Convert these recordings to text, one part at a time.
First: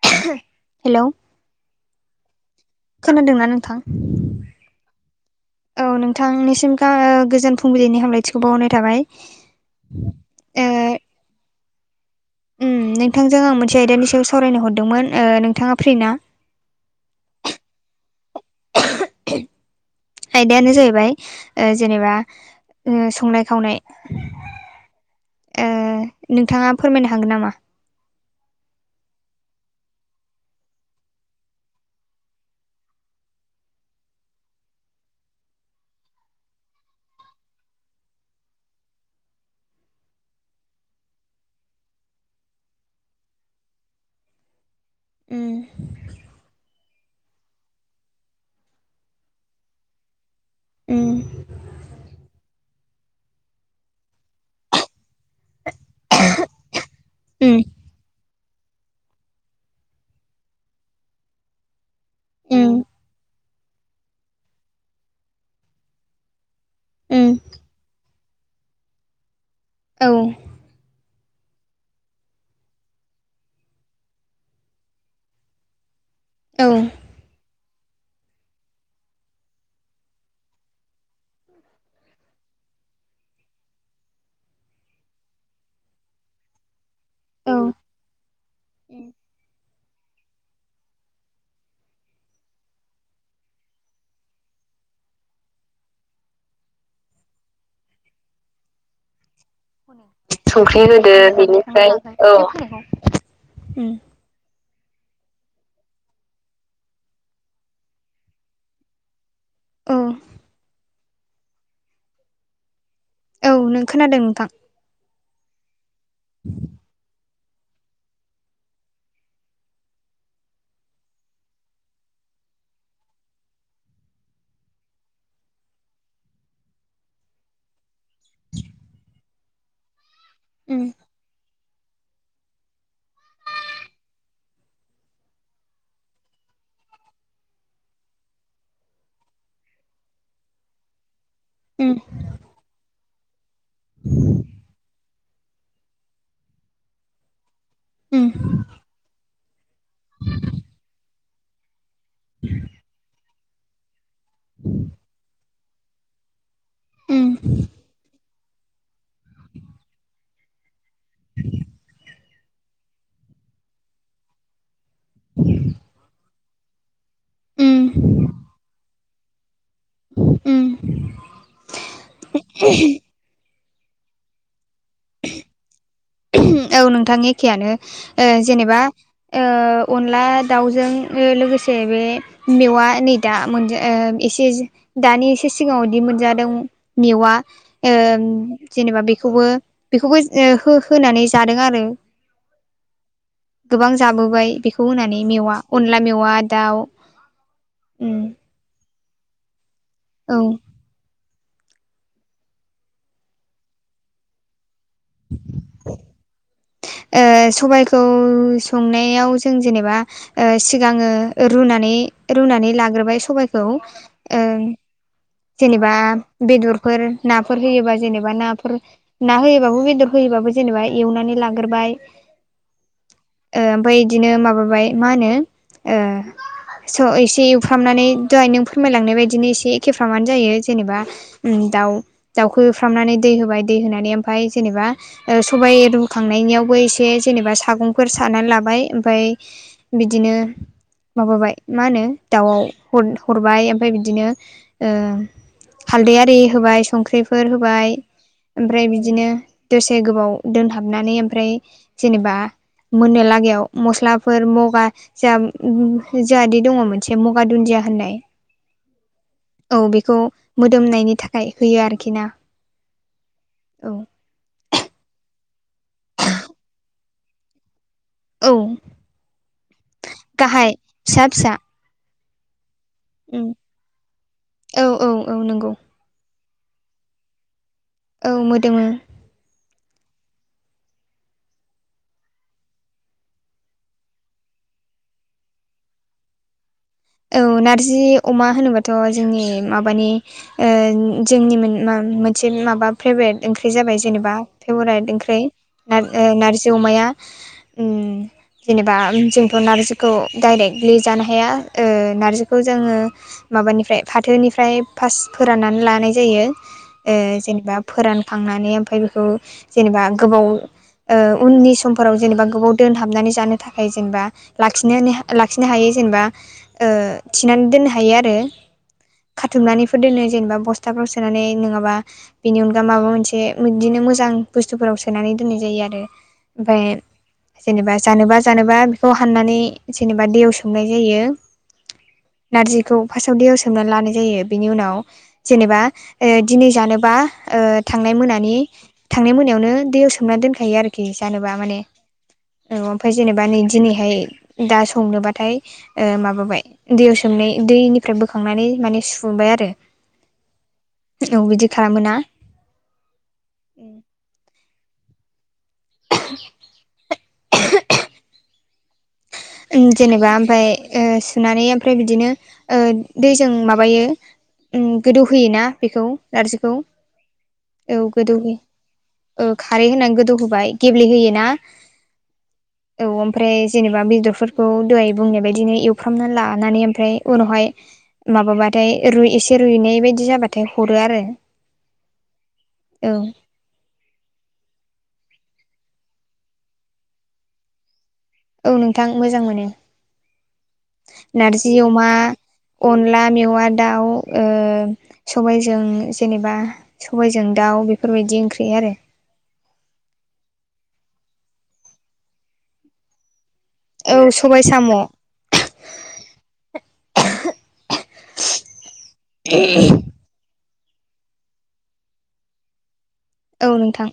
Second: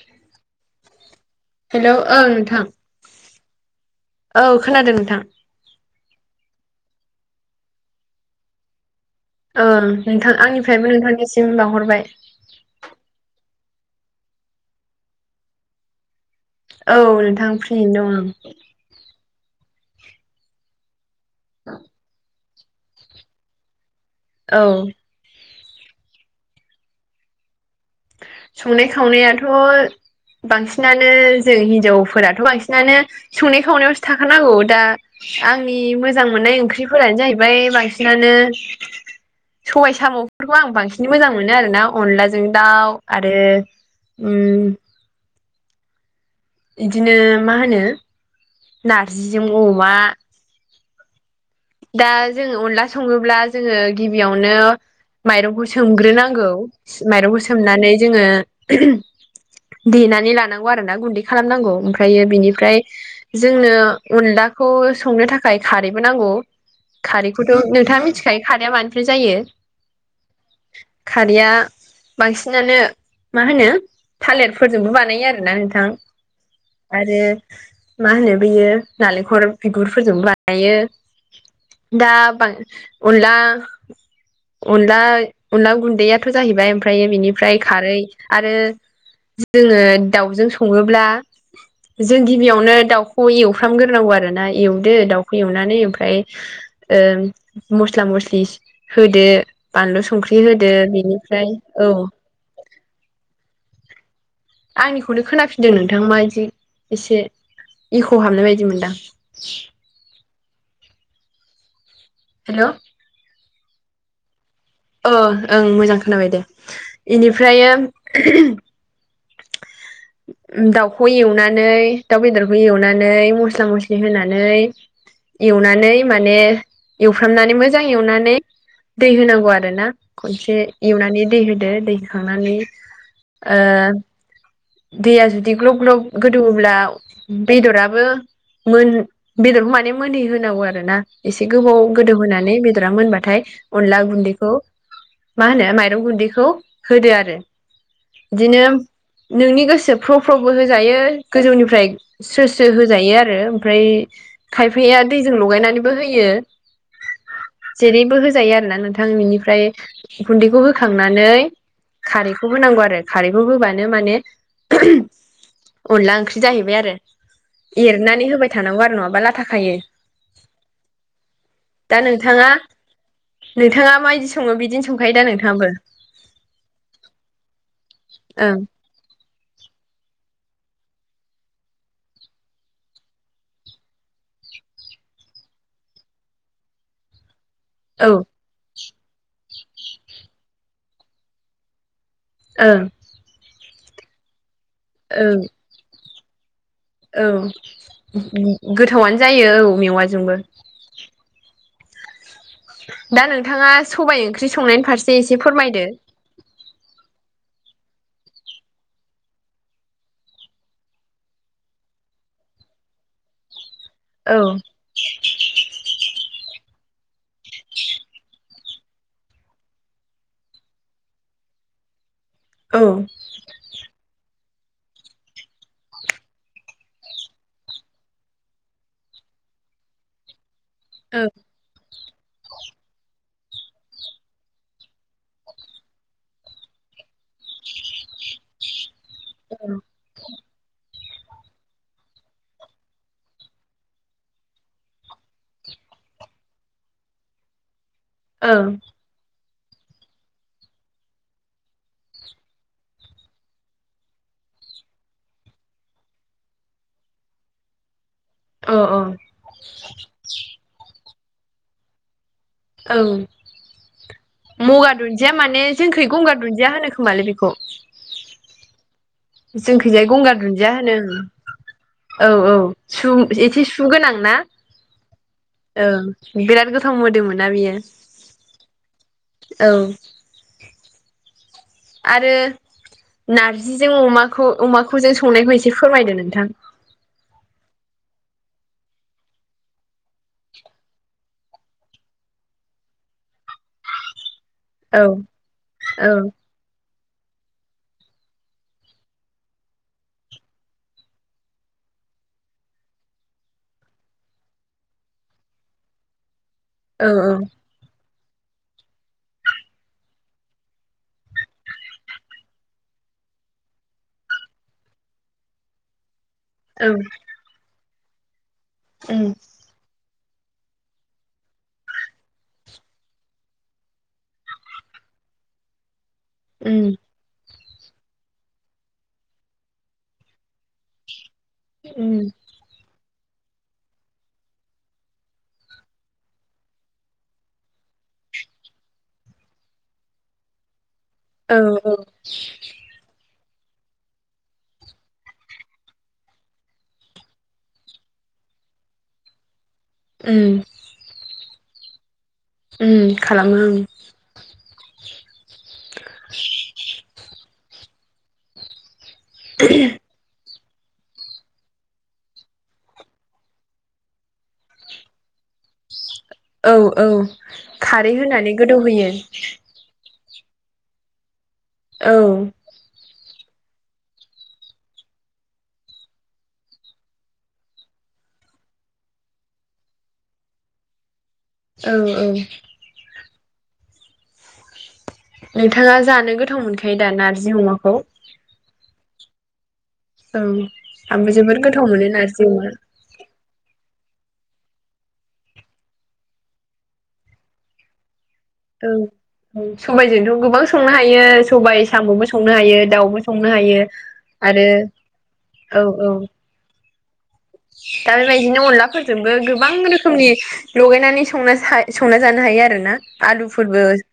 [unintelligible] Hello hello ओं नोंथां। खोनादोंना नोंथां? औ खोनादों नोंथां औ नोंथांनिसिम गा ओ गोजोन फुंबिलिनि हामलायथिखौ बावहरनाय थाबाय। ओं नोंथां आंनिफ्रायबो नोंथांनिसिम बावहरबाय। ओम नोंथांजों आं मोनसे आयदानि सायाव सावरायनो हरदोंमोन। ओ नोंथाङा फ्रि ना? औ नोंथां फ्रियैनो दं आं। आयदायानो जाहैबाय ओ जेनेबा ओ संनाय-खावनाय। औ। ओ नोंथाङा फोरमायनो हागोन नामा? संनाय-खावनायाथ' बांसिनानो जों हिनजावफोराथ' बांसिनानो संनाय-खावनायावसो थाखानांगौ। दा आंनि मोजां मोननाय ओंख्रिफोरानो जाहैबाय बांसिनानो सबाय सामुफोरखौ आं बांसिन मोजां मोनो आरोना अनलाजों दाउ आरो ओम ओम इदिनो मा होनो नारजिजों अमा उम दा जोङो अनला सङोब्ला जोङो गिबियावनो माइरंखौ सोमग्रोनांगौ माइरंखौ उम सोमनानै जोङो देनानै लानांगौ आरोना गुन्दै खालामनांगौ आमफ्रायो उम बिनिफ्राय जोंनो अनलाखौ संनो थाखाय खारैबो नांगौ उम खारैखौथ' नोंथाङा मिथिखायो खारैया मानिफ्राय जायो औ खारिया बांसिनानो मा होनो थालेरफोरजोंबो बानायो आरोना नोंथां औ आरो मा होनो बैयो नालेंखर बिगुरफोरजोंबो बायो दा बां अनला अनला अनला गुन्दैयाथ' जाहैबाय ओमफ्रायो औ बिनिफ्राय खारै आरो जोङो दाउजों सङोब्ला [inaudible] जों गिबियावनो दाउखौ एवफ्रामग्रोनांगौ आरोना एवदो दाउखौ एवनानै ओमफ्राय ओ मस्ला मस्लि होदो बानलु संख्रि होदो बिनिफ्राय औ औ [unintelligible] ओम आंनिखौनो खोनाफिनदों नोंथां मा जि एसे इक' हाबनाय बायदि मोनदां औ हेल' औ नों खोनादों नोंथां अ ओं मोजां खोनाबाय दे इनिफ्राय ओह उम दाउखौ एवनानै दाउ बेदरखौ एवनानै मस्ला मस्लि होनानै एवनानै माने एवफ्रामनानै मोजां एवनानै दै होनांगौ आरो ना खनसे उम एवनानै दै होदो दै होखांनानै ओ दैया जुदि ग्ल'ब ग्ल'ब गोदौब्ला बेदराबो मोन बेदरखौ माने मोनहै होनांगौ आरोना एसे गोबाव उम गोदौ होनानै बेदरा मोनबाथाय अनला गुन्दैखौ मा होनो माइरं गुन्दैखौ होदो आरो उम इदिनो नोंनि गोसो फ्र' फ्र'बो होजायो गोजौनिफ्राय स्रो स्रो होजायो आरो आमफ्राय खायफाया दैजों लगायनानैबो होयो उम जेरैबो होजायो आरोना नोंथां नेनिफ्राय उम गुन्दैखौ होखांनानै खारैखौबो नांगौ आरो खारैबो बोबानो माने ओम अनला ओंख्रि जाहैबाय आरो उम एरनानै होबाय थानांगौ आरो नंङाबा लाथा खायो उम दा नोंथांआ नोंथांआ माओइदि संङो बिदिनो संखायो दा नोंथांआबो ओह‌ औ नोंथां एखेयानो ओं जेनोबा ओ अनला दाउजों लोगोसे बे मेवआ नै दा मोनज ओ एसे एसे दानि एसे सिगांआदि मोनजादों मेवा ओ‌ औ जेनोबा बेखौबो बेखौबो हो होनानै जादों आरो ओ गोबां जाबोबाय बेखौ होननानै ओं मेवा अनला मेवा दाउ औ उम गोथावानो जायो औ औ मेवाइजोंबो ओ दा नोंथाङा सबाइ ओंख्रि संनायनि फारसे एसे फोरमायदो। ओ सबाइखौ संनायाव जों जेनेबा ओ सिगाङो रुनानै रुनानै लाग्रोबाय सबाइखौ औ जेनेबा बेदरफोर नाफोर होयोबा जेनेबा नाफोर ना होयोबाबो बेदर होयोबाबो जेनेबा एवनानै लाग्रोबाय। औ। ओ ओमफाय इदिनो माबाबाय मा होनो ओ स' एसे एवफ्रामनानै दहाय नों फोरमायलांनाय बायदिनो एसे एखेफ्रामानो जायो। जेनेबा उम दाउ। दाउखो एवफ्रामनानै दै होबाय दै होनानै ओमफाय जेनेबा ओ सबाइ रु खांनायनियावबो एसे जेनेबा सागंफोर सानानै लाबाय ओमफाय बिदिनो माबाबाय मा होनो दाउआव हर हरबाय ओमफाय बिदिनो ओ हालदै आरि होबाय संख्रिफोर होबाय। औ ओमफ्राय बिदिनो दसे गोबाव दोनहाबनानै ओमफ्राय जेनेबा मोननो लागायाव मस्लाफोर मगा जोंहा जोहादि दङ मोनसे मगा दुन्दिया होननाय। औ औ औ बेखौ मोदोमनायनि थाखाय होयो आरोखिना। औ मगा दुन्दिया माने जोंखै गंगार दुन्दिया होनो खोमालाय बेखौ? औ जोंखैजाय गंगार दुन्दिया गाहाय होनो फिसा फिसा औ औ सु उम एसे सु सु गोनां ना औ औ औ नंगौ औ बिराद गोथाव मोदोमोना बियो। औ मोदोमो। औ। आरो नारजिजों अमाखौ अमाखौ जों संनायखौ एसे फोरमायदो नोंथां। औ नारजि अमा होनोबाथ' जोंनि माबानि ओ जोंनि मोन मा मोनसे माबा फेभब्रेट ओंख्रि जाबाय जेनेबा। औ फेभरायत ओंख्रैं नार औ नारजि अमाया। उम जेनेबा जोंथ' नारजिखौ डाइरेक्टलि जानो हाया। ओ नारजिखौ जोङो। माबानिफ्राय फाथोनिफ्राय फास्त फोराननानै लानाय जायो औ ओ औ जेनेबा फोरानखांनानै ओमफ्राय बेखौ जेनेबा गोबाव ओ उननि समफोराव जेनेबा गोबाव दोनहाबनानै जानो थाखाय जेनबा लाखिनानै लाखिनो हायो जेनबा। औ। थिनानै दोननो हायो आरो। उम। खाथुमनानैफो दोनो जेनबा बस्थाफ्राव सोनानै नोङाबा बिनि अनगा माबा मोनसे बिदिनो मोजां बुस्थुफोराव सोनानै दोननाय जायो आरो। उम ओमफाय जेनेबा जानोबा जानोबा बेखौ हाननानै जेनेबा दैयाव सोमनाय जायो। औ नारजिखौ फास्टआव दैयाव सोमना लानाय जायो बेनि उनाव जेनेबा ओ दिनै जानोबा ओ थांनाय मोनानि थांनाय मोनायावनो दैयाव सोमना दोनखायो आरोखि जानोबा औ माने औ ओमफाय जेनेबा नै दिनैहाय दा संनोबाथाय ओ माबा बाय दैयाव सोमनाय दैनिफ्राय बोखांनानै माने सुबाय आरो। उम। औ बिदि खालामो ना? उम खालामग्रो‌ उम। [inaudible] ओं जेनेबा ओमफ्राय ओ सुनानै ओमफ्राय बिदिनो ओ दैजों माबायो। उम गोदौ होयोना बेखौ? नारजिखौ औ औ औ खारै गोदौहो होनानै गोदौ होयो। ओ खारै होना गोदौहोबाय गेब्लेहोयोना? औ औ ओमफ्राय जेनेबा बेदर फोरखौ दहाय बुंनाय बायदिनो एवफ्रामना लानानै ओमफ्राय उनावहाय माबाबाथाय रुय एसे रुयनाय बायदि जाबाथाय हरो आरो औ औ औ नोंथाङा जानो गोथाव मोनखायो दा नारजि अमाखौ औ नोंथां मोजां मोनो। औ आंबो जोबोर नारजि गोथाव अमा मोनो नारजि अमा। अनला मेवा दाउ ओ सबाइजों जेनेबा सबाइजों दाउ बेफोरबायदि ओंख्रि आरो औ सबाइजोंथ' गोबां संनो हायो सबाइ साम'बो संनो हायो दाउबो संनो हायो औ सबाइ आरो साम' औ औ [inaudible] दा बेबायदिनो अनलाफोरजोंबो गोबां रो खोमनि लगायनानै संना संना जानो हायो आरोना आलुफोरबो नोंथां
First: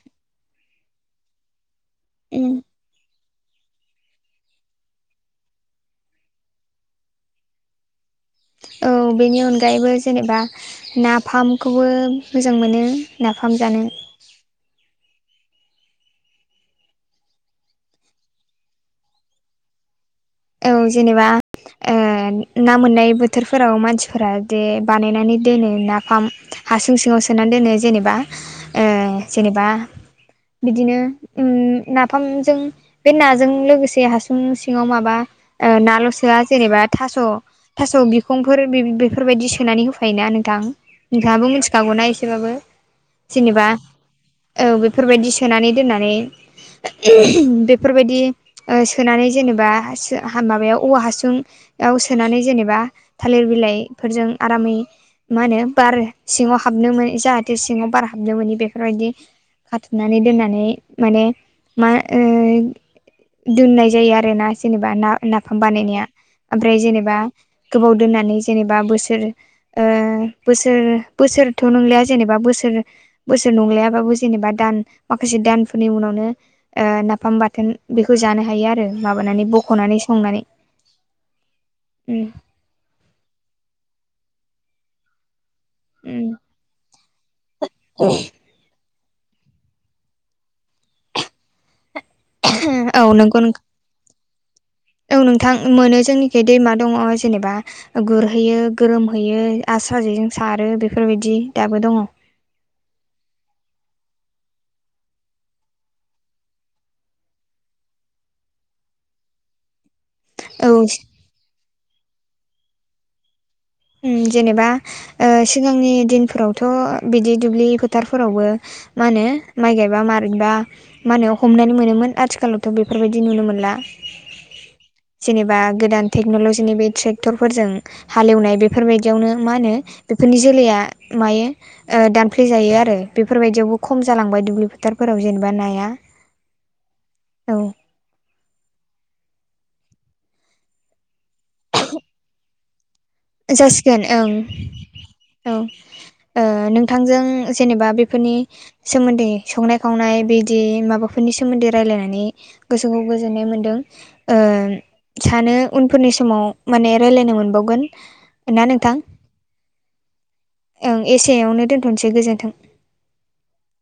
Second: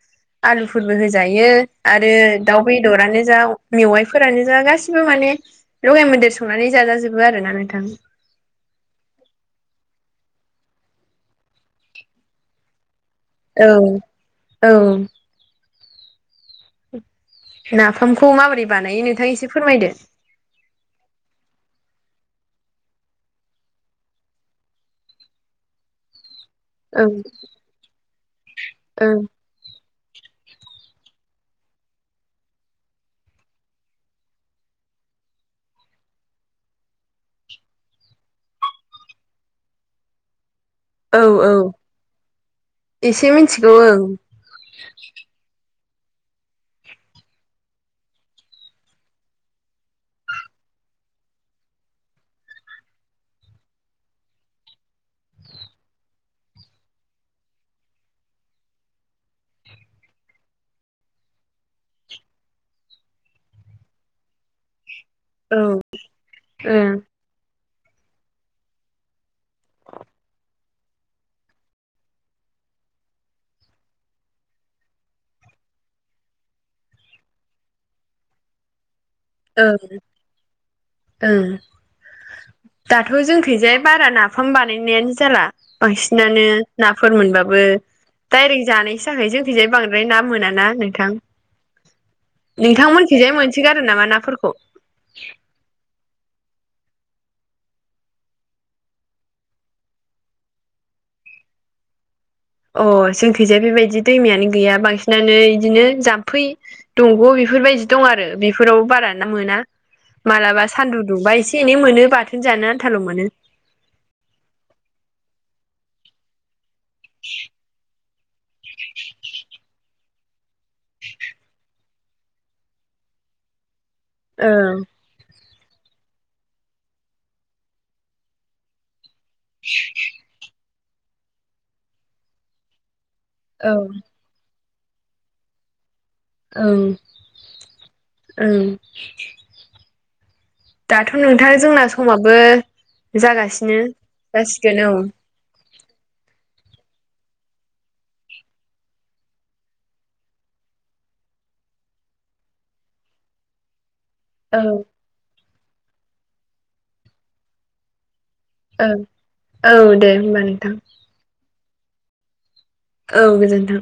आलुफोरबो होजायो आरो उम दाउ बेदरानो जा मेवाइफोरानो जा गासिबो माने लगाय मोदेर संनानै जाजाजोबो आरोना नोंथां। औ बेनि अनगायैबो जेनेबा नाफामखौबो मोजां मोनो। नाफाम जानो औ औ नाफामखौ माबोरै बानायो नोंथां एसे फोरमायदो। औ जेनेबा ओ ना मोननाय बोथोरफोराव मानसिफोरा दे बानायनानै दोनो नाफाम हासुं ओं सिङाव सोनानै दोनो जेनेबा ओ ओं जेनेबा बिदिनो उम नाफामजों बे नाजों लोगोसे हासुं सिङाव माबा ओ नाल'सोआ जेनेबा थास' थास' बिखंफोर बेफोरबायदि सोनानै होफायोना नोंथां? औ नोंथाङाबो औ मिथिखागौना एसेबाबो एसे जेनेबा मिथिगौ ओं औ बेफोरबायदि सोनानै दोननानै बेफोरबायदि ओ सोनानै जेनेबा ओ हा माबायाव औवा हासुङाव सोनानै जेनेबा थालेर बिलाइफोरजों आरामै मा होनो बार सिङाव हाबनो मोने जाहाथे सिङाव बार हाबनो मोननि बेफोरबायदि खाथुमनानै दोननानै माने मा ओ दोननाय जायो आरोना जेनेबा ना औ नाफाम बानायनाया ओमफ्राय ओं जेनेबा गोबाव दोननानै जेनेबा बोसोर ओ बोसोर बोसोरथ' नंलिया जेनेबा बोसोर बोसोर नंलायाबाबो जेनेबा दान माखासे दानफोरनि उनावनो ओ नाफाम बाथोन बेखौ जानो हायो आरो माबानानै ओं बाख'नानै संनानै ओं उम दाथ' जोंखैजाय बारा नाफाम बानायनायानो जाला। उम बांसिनानो नाफोर मोनबाबो डायरेक्ट जानायसो जाखायो जोंथिंजाय बांद्राय ना मोना ना नोंथां। औ नोंथांमोनथिंजाय नंगौ नोंथां मोनसोगारो नामा नाफोरखौ? औ नोंथां मोनो जोंनिखै दैमा दङ जेनेबा गुरहैयो गोरोमहैयो आसारा जेजों सारो बेफोरबायदि दाबो दङ अ जोंनि थिंजाय बेबायदि दैमायानो गैया बांसिनानो बिदिनो जाम्फै दंग' बेफोरबायदि दं आरो बेफोरावबो बारा ना मोना मालाबा औ सान्दुं दुंबा एसे एनै मोनो बाथोन जानो आन्थाल' मोनो उम जेनेबा सिगांनि दिनफोराव थ' बिदि दुब्लि फोथारफोरावबो मा होनो माइ गायबा मारैबा माने हमनानै मोनोमोन आथिखालावथ' बेफोरबायदि नुनो मोनला औ जेनेबा गोदान टेक्नल'जिनि बे ट्रेक्टरफोरजों हालेवनाय बेफोरबाय दियावनो मा होनो बेफोरनि जोलैया मायो दानफ्ले जायो आरो बेफोरबायदियावबो औ खम जालांबाय दुब्लि फोथारफोराव जेनेबा नाया ओं औ ओं दाथ' नोंथां जोंना समाबो जागासिनो जासिगोन ओं जासिगोन औ औ ओ नोंथांजों जेनेबा बेफोरनि सोमोन्दै संनाय खावनाय बिदि माबाफोरनि सोमोन्दै रायलायनानै गोसोखौ गोजोननाय मोनदों ओ औ सानो उनफोरनि समाव माने रायलायनो मोनबावगोन ना औ नोंथां औ दे होमबा नोंथां ओं एसेयावनो दोनथ'नोसै गोजोन्थों औ गोजोनथों